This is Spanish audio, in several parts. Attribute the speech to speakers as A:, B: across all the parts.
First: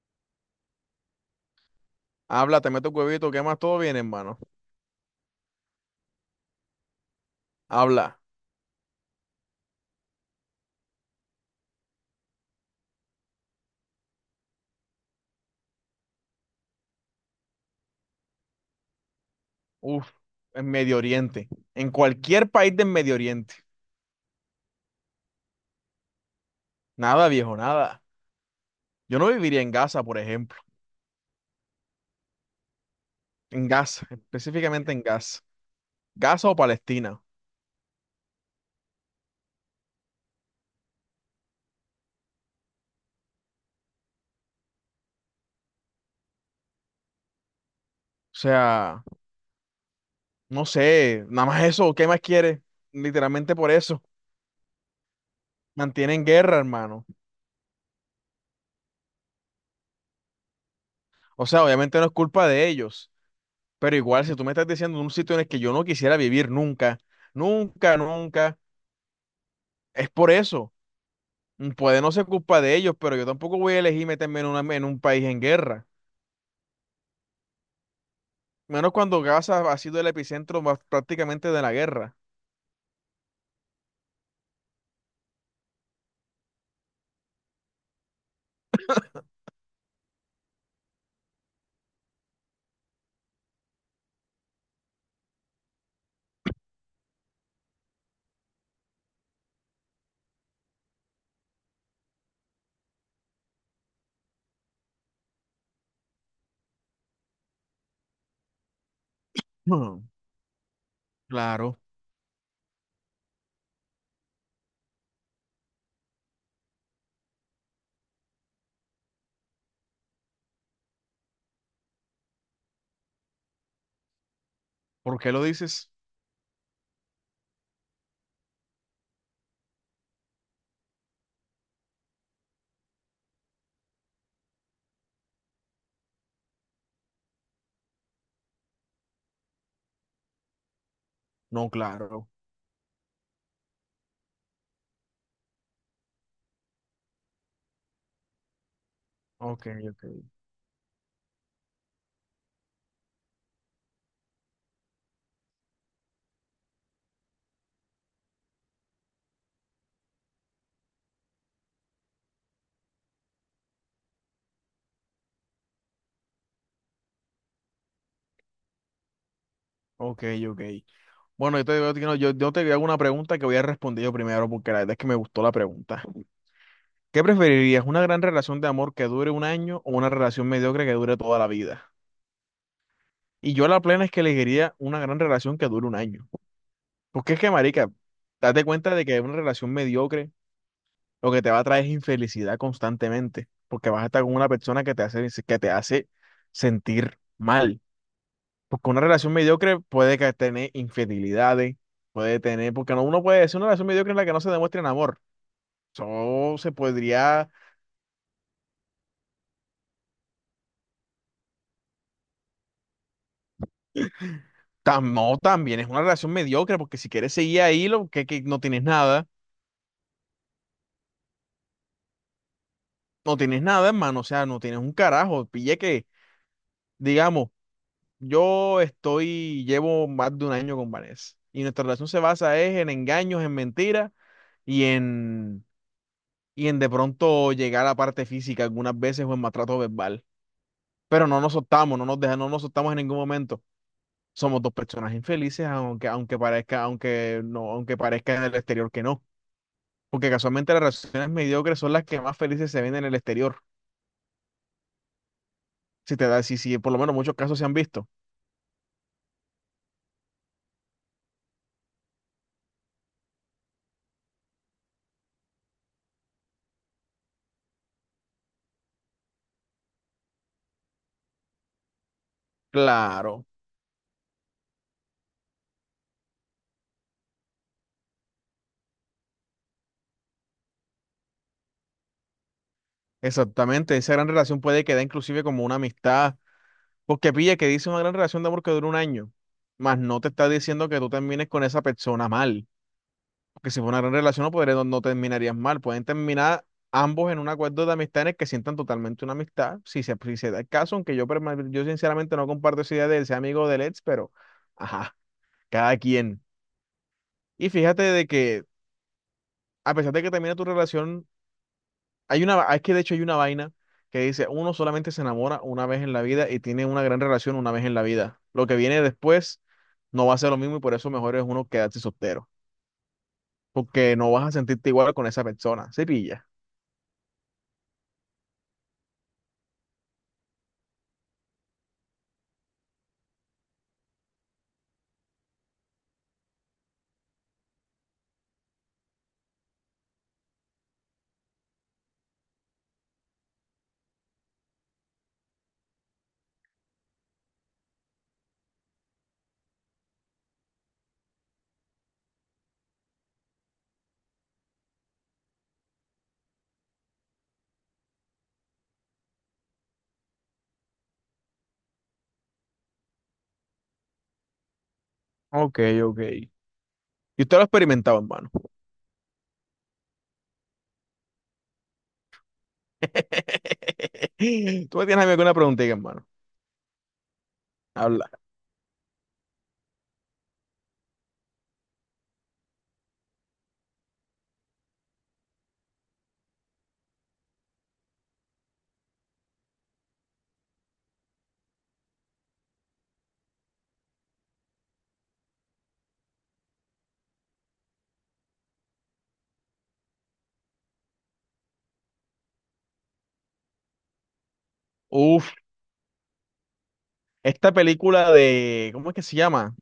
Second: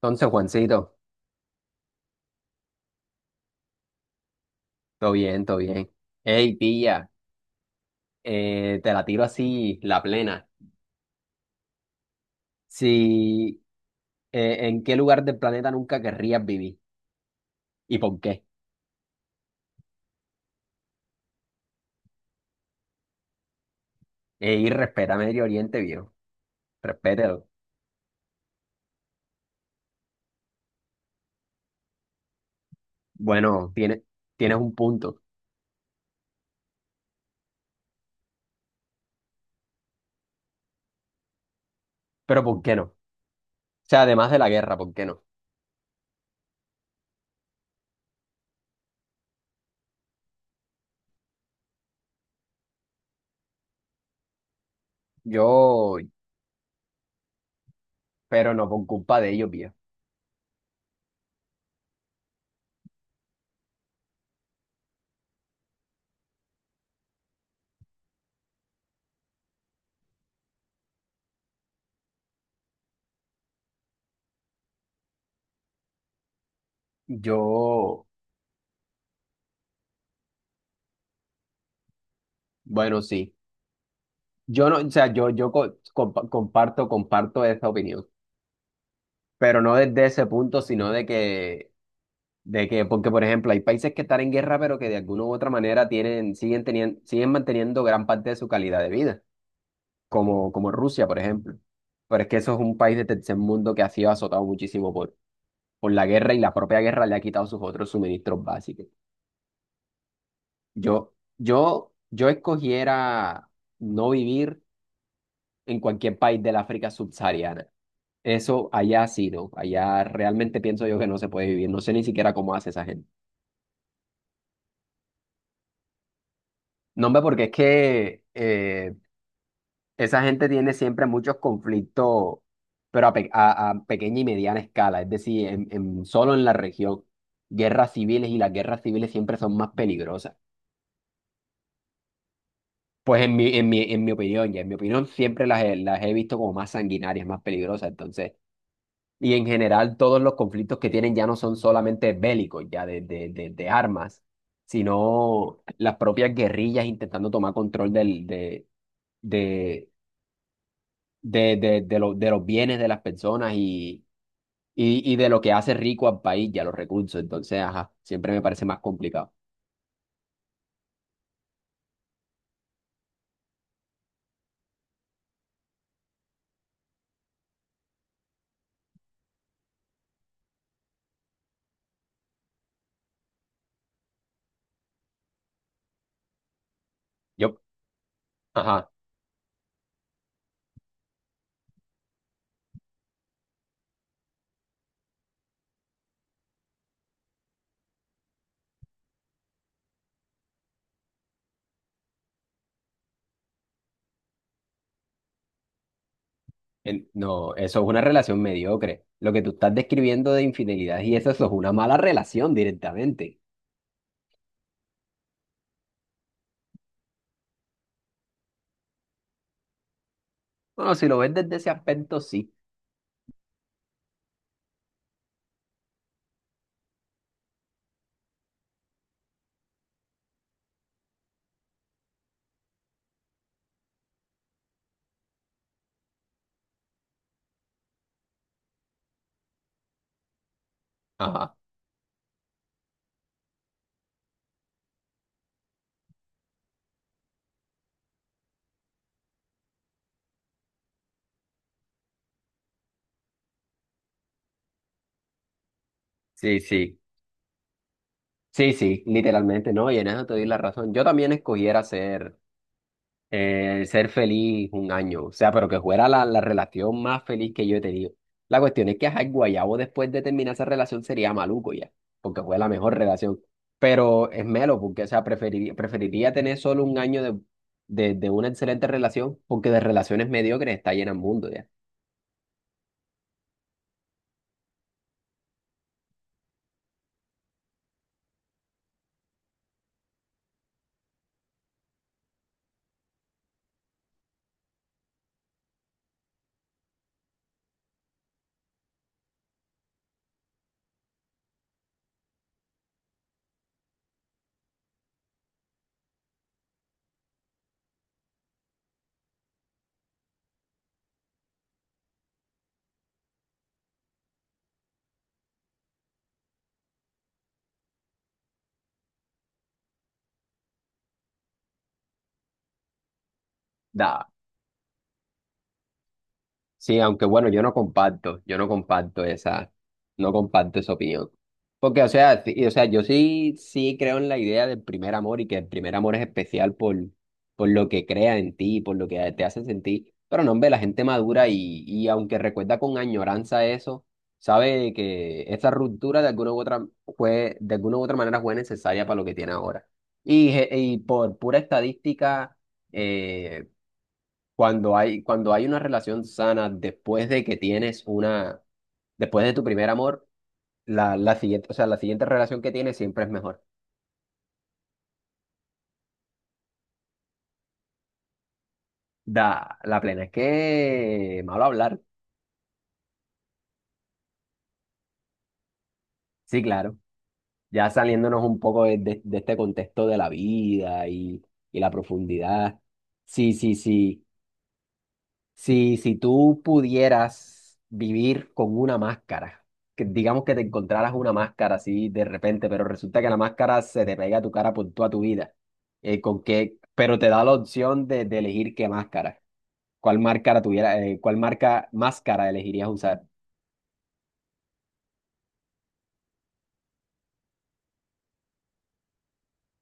A: Entonces, Juancito,
B: Habla, te meto huevito, ¿qué más? Todo bien, hermano.
A: todo bien, todo bien. Hey, pilla,
B: Habla.
A: te la tiro así, la plena. Si, ¿en qué lugar del planeta nunca querrías vivir? ¿Y por qué?
B: Uf, en Medio Oriente. En cualquier país del Medio Oriente.
A: Ey, respeta Medio Oriente, viejo.
B: Nada,
A: Respétalo.
B: viejo, nada. Yo no viviría en Gaza, por ejemplo. En
A: Bueno,
B: Gaza,
A: tienes un
B: específicamente en
A: punto.
B: Gaza. Gaza o Palestina. O
A: Pero ¿por qué no? O sea, además de la guerra, ¿por qué no?
B: sea, no sé, nada más eso, ¿qué más quieres? Literalmente por eso.
A: Yo,
B: Mantienen guerra, hermano.
A: pero no por culpa de ellos, viejo.
B: O sea, obviamente no es culpa de ellos. Pero igual, si tú me estás diciendo un sitio en el que yo no quisiera vivir nunca, nunca, nunca, es por eso. Mm, puede no ser culpa de ellos, pero yo tampoco voy a elegir meterme en, en un país en guerra.
A: Yo,
B: Menos cuando Gaza ha sido el epicentro más prácticamente de la guerra.
A: bueno, sí. Yo no, o sea, yo comparto esa opinión. Pero no desde ese punto, sino de que de que, porque por ejemplo, hay países que están en guerra, pero que de alguna u otra manera siguen siguen manteniendo gran parte de su calidad de vida, como Rusia, por ejemplo. Pero es que eso es un país de tercer mundo que ha sido azotado muchísimo por la guerra, y la propia guerra le ha quitado sus otros suministros básicos.
B: Hmm. Claro.
A: Yo escogiera no vivir en cualquier país del África subsahariana. Eso allá sí, ¿no? Allá realmente pienso yo que no se puede vivir. No sé ni siquiera cómo hace esa gente.
B: ¿Por qué lo dices?
A: No, hombre, porque es que esa gente tiene siempre muchos conflictos, pero a pequeña y mediana escala, es decir, solo en la región. Guerras civiles, y las guerras civiles siempre son más peligrosas.
B: No, claro.
A: Pues en mi opinión, ya en mi opinión, siempre las he visto como más sanguinarias, más peligrosas. Entonces, y en
B: Ok,
A: general
B: ok.
A: todos los conflictos que tienen ya no son solamente bélicos, ya de armas, sino las propias guerrillas intentando tomar control del, de, de, lo- de los bienes de las personas, y de lo que hace rico al país y a los recursos. Entonces, ajá, siempre me parece más complicado.
B: Ok, ok. Bueno, yo te, digo- yo, te yo- yo te hago una pregunta que voy a responder yo primero porque la verdad es que me gustó la pregunta. ¿Qué preferirías? ¿Una gran relación de amor que dure un año o una relación mediocre que dure toda la vida? Y yo la plena es que elegiría una gran relación que dure un año. Porque es que,
A: Yo,
B: marica, date
A: ajá,
B: cuenta de que una relación mediocre lo que te va a traer es infelicidad constantemente, porque vas a estar con una persona que te hace sentir mal. Porque una relación mediocre puede que tener infidelidades, puede tener, porque no, uno puede decir una relación mediocre en la que no se demuestra en amor. Eso se podría,
A: no, eso es una relación mediocre. Lo que tú estás describiendo de infidelidad y eso es una mala relación directamente.
B: no, también es una relación mediocre, porque si quieres seguir ahí, lo que no tienes nada,
A: Bueno, si lo ves desde ese aspecto, sí.
B: no tienes nada, hermano, o sea, no tienes un carajo, pille que, digamos. Llevo más de un año con Vanessa y nuestra relación se basa es en engaños, en mentiras y en, y en de pronto llegar a la parte física algunas veces o en maltrato verbal. Pero no nos
A: Ajá,
B: soltamos, no nos soltamos en ningún momento. Somos dos personas infelices, aunque, aunque parezca, aunque no, aunque parezca en el exterior que no. Porque casualmente las relaciones mediocres son las que más felices se ven en el exterior. Si te da,
A: sí,
B: si por
A: sí.
B: lo menos muchos casos se han visto.
A: Sí, sí, literalmente, no, y en eso te doy la razón. Yo también escogiera ser ser feliz un año, o sea, pero que fuera la relación más feliz que yo he tenido. La cuestión es que ajá, el guayabo después de terminar esa relación sería maluco ya, porque fue la mejor relación.
B: Claro,
A: Pero es melo, porque, o sea, preferiría tener solo un año de, de una excelente relación, porque de relaciones mediocres está llena el mundo
B: exactamente. Esa gran relación puede quedar inclusive como una amistad. Porque pilla que dice una gran relación de amor que dura un año, más no te está diciendo que tú termines con esa persona mal. Porque si fue una gran relación no, no, no terminarías mal. Pueden terminar ambos en un acuerdo de amistad en el que sientan totalmente una amistad, si se da el caso, aunque yo, yo sinceramente no comparto esa idea de ser amigo del ex, pero ajá, cada quien. Y fíjate de que a pesar de que termine tu relación, hay una, es que de hecho hay una vaina que dice, uno solamente se enamora una vez en la vida y tiene una gran relación una vez en la vida. Lo que viene después no va a ser lo mismo y por eso mejor es uno quedarse soltero, porque
A: ya.
B: no vas a sentirte igual con esa persona. Se pilla.
A: Sí, aunque bueno, yo no comparto esa, no comparto esa opinión. Porque, o sea, o sea, yo sí, sí creo en la idea del primer amor y que el primer amor es especial por lo que crea en ti, por lo que te hace sentir. Pero no, hombre, la gente madura y aunque recuerda con añoranza eso, sabe que esa ruptura de alguna u otra fue, de alguna u otra manera fue necesaria para lo que tiene ahora. Y, y por pura estadística eh, cuando cuando hay una relación sana después de que tienes una, después de tu primer amor, la siguiente, o sea, la siguiente relación que tienes siempre es mejor.
B: Ok, ok. Y usted lo ha experimentado, hermano.
A: Da, la plena. Es que malo hablar.
B: ¿Tú me tienes a mí alguna preguntita, hermano?
A: Sí, claro. Ya
B: Habla.
A: saliéndonos un poco de, de este contexto de la vida y la profundidad. Sí, sí, sí. Si, si tú pudieras vivir con una máscara, que digamos que te encontraras una máscara así de repente, pero resulta que la máscara se te pega a tu cara por toda tu vida, con qué, pero te da la opción de elegir qué máscara, cuál máscara tuviera, cuál marca máscara elegirías usar.
B: Uf, esta película de, ¿cómo es que se llama?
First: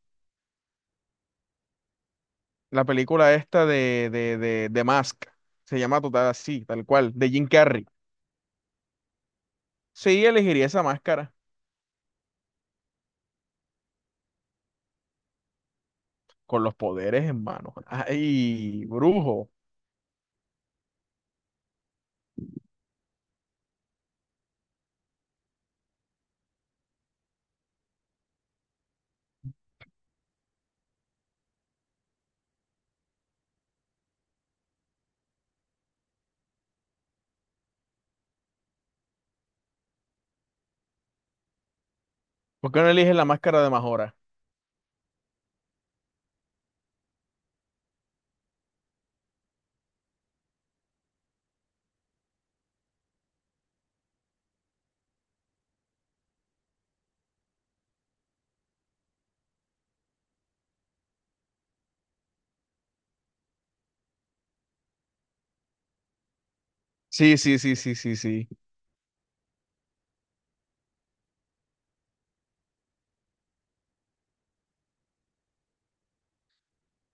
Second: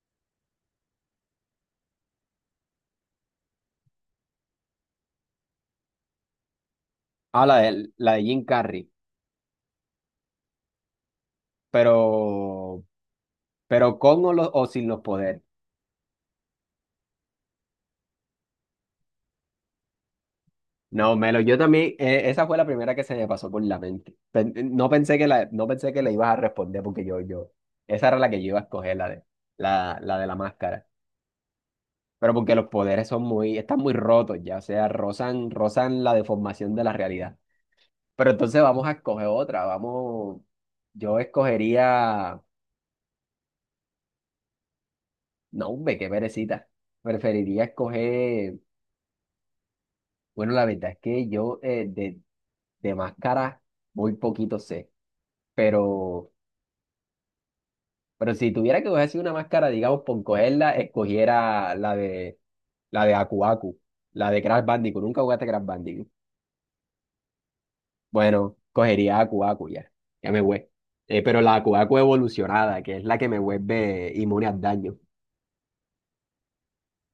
B: La película esta de Mask. Se llama total así, tal cual, de
A: Ah,
B: Jim Carrey.
A: la de Jim Carrey,
B: Sí, elegiría esa máscara.
A: pero, pero con o sin los poderes.
B: Con los poderes en mano. Ay, brujo.
A: No, Melo, yo también, esa fue la primera que se me pasó por la mente. No pensé que la, no pensé que le ibas a responder porque yo, esa era la que yo iba a escoger, la de la máscara. Pero porque los poderes son muy, están muy rotos ya, o sea, rozan, rozan la deformación de la realidad. Pero entonces vamos a escoger otra, vamos, yo escogería,
B: ¿Por qué no eliges la máscara de Majora?
A: no, hombre, qué perecita. Preferiría escoger, bueno, la verdad es que yo de máscara muy poquito sé, pero... Pero si tuviera que coger así una máscara, digamos, por cogerla, escogiera la de Aku Aku, la de Crash Bandicoot. Nunca jugaste Crash Bandicoot.
B: Sí, sí.
A: Bueno, cogería Aku Aku ya. Ya me voy. Pero la Aku Aku evolucionada, que es la que me vuelve inmune al daño.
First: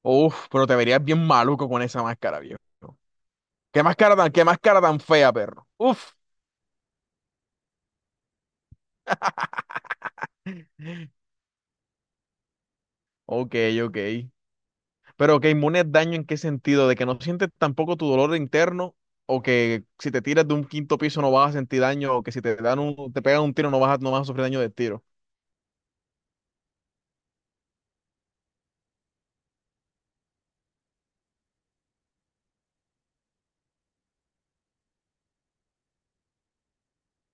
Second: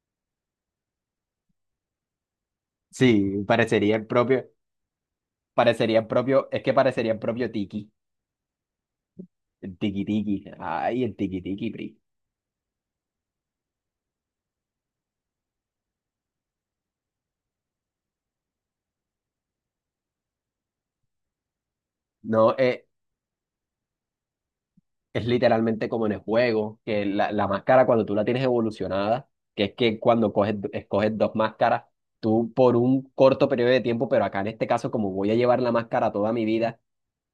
B: Uf, pero te verías bien maluco con esa máscara, viejo.
A: Sí,
B: Qué máscara tan fea, perro?
A: parecería el
B: Uf.
A: propio, es que parecería el propio Tiki. El Tiki Tiki. Ay, el Tiki Tiki, Pri.
B: Ok, ok. Pero que inmune al daño en qué sentido, de que no sientes tampoco tu dolor interno, o que si te tiras de un quinto piso no vas a sentir daño, o que si
A: No,
B: te dan un, te pegan un tiro no vas a, no vas a sufrir daño de tiro.
A: es literalmente como en el juego, que la máscara cuando tú la tienes evolucionada, que es que cuando coges, escoges dos máscaras, tú por un corto periodo de tiempo, pero acá en este caso, como voy a llevar la máscara toda mi vida,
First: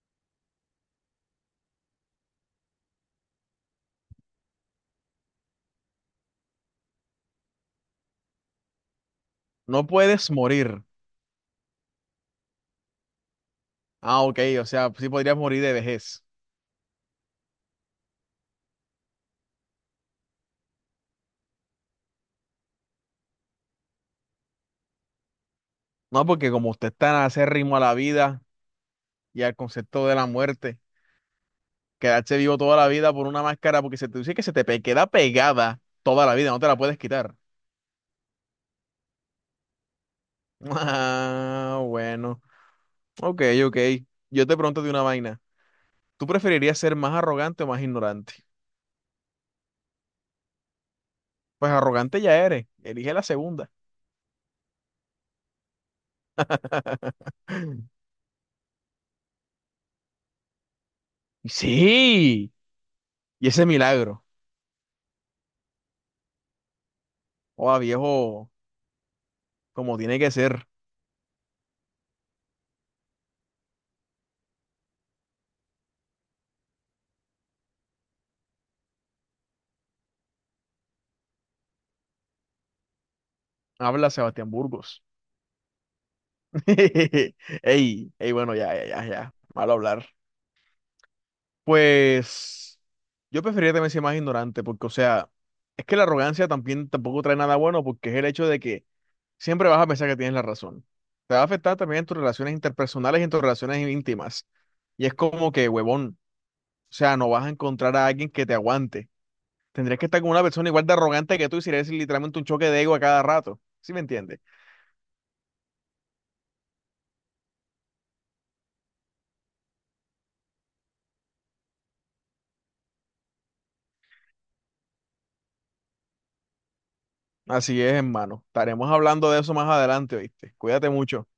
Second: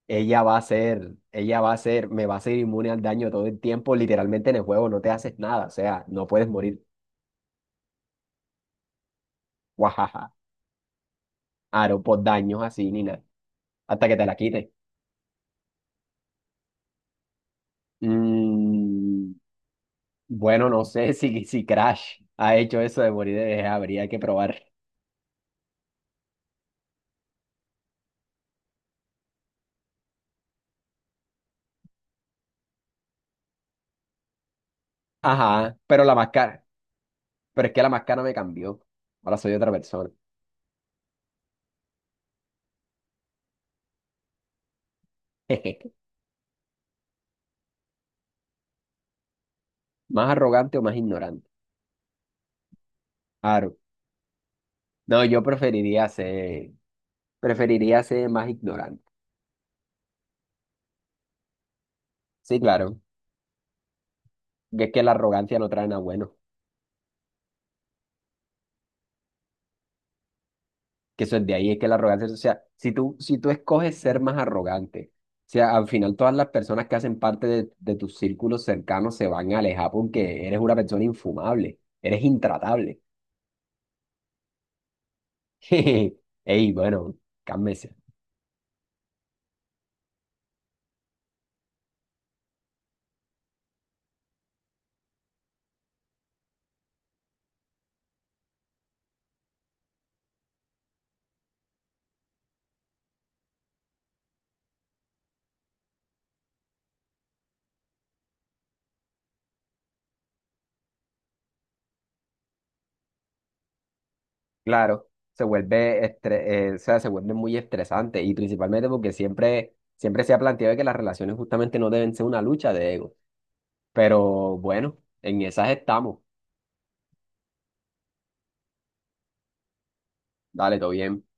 A: ella va a ser, me va a ser inmune al daño todo el tiempo, literalmente en el juego no te haces nada, o sea, no puedes morir,
B: No puedes
A: guajaja,
B: morir.
A: aro por daños así ni nada, hasta que
B: Ah,
A: te la
B: ok, o
A: quite.
B: sea, sí podrías morir de vejez.
A: Mm, bueno, no sé si, si Crash ha hecho eso de morir de vejez, habría que probar.
B: No, porque como usted está tan acérrimo a la vida y al concepto de la muerte, quedarse vivo toda la vida por una máscara, porque se te dice que queda
A: Ajá,
B: pegada
A: pero la
B: toda la vida, no
A: máscara,
B: te la puedes quitar.
A: pero es que la máscara me cambió. Ahora soy otra persona.
B: Ah, bueno. Ok, ok. Yo te pregunto de una vaina. ¿Tú preferirías ser más arrogante o más ignorante?
A: ¿Más arrogante o más ignorante?
B: Pues arrogante ya eres. Elige la segunda.
A: Claro. No, yo preferiría ser más ignorante.
B: Sí.
A: Sí, claro.
B: Y ese milagro.
A: que Es que la arrogancia no trae nada bueno.
B: Oh, viejo, como tiene que ser.
A: Que eso es de ahí, es que la arrogancia, o sea, si tú escoges ser más arrogante, o sea, al final todas las personas que hacen parte de tus círculos cercanos se van a alejar porque eres una persona infumable, eres intratable.
B: Habla Sebastián Burgos.
A: Ey, bueno, cálmese.
B: Ey, ey, bueno, ya. Malo hablar. Pues yo preferiría también ser más ignorante, porque, o sea, es que la arrogancia también tampoco trae nada bueno, porque es el hecho de que siempre vas a pensar que tienes la razón. Te va a afectar también en tus relaciones interpersonales y en tus relaciones íntimas. Y es como que, huevón, o sea, no vas a encontrar a alguien que te aguante. Tendrías que estar con una persona igual de arrogante que tú y sería literalmente un choque de ego a cada rato. ¿Sí me entiendes?
A: Claro, se vuelve estre- o sea, se vuelve muy estresante, y principalmente porque siempre, siempre se ha planteado que las relaciones justamente no deben ser una lucha de ego. Pero bueno, en esas estamos.
B: Así es, hermano. Estaremos hablando de eso más adelante, ¿oíste?
A: Dale, todo
B: Cuídate
A: bien.
B: mucho.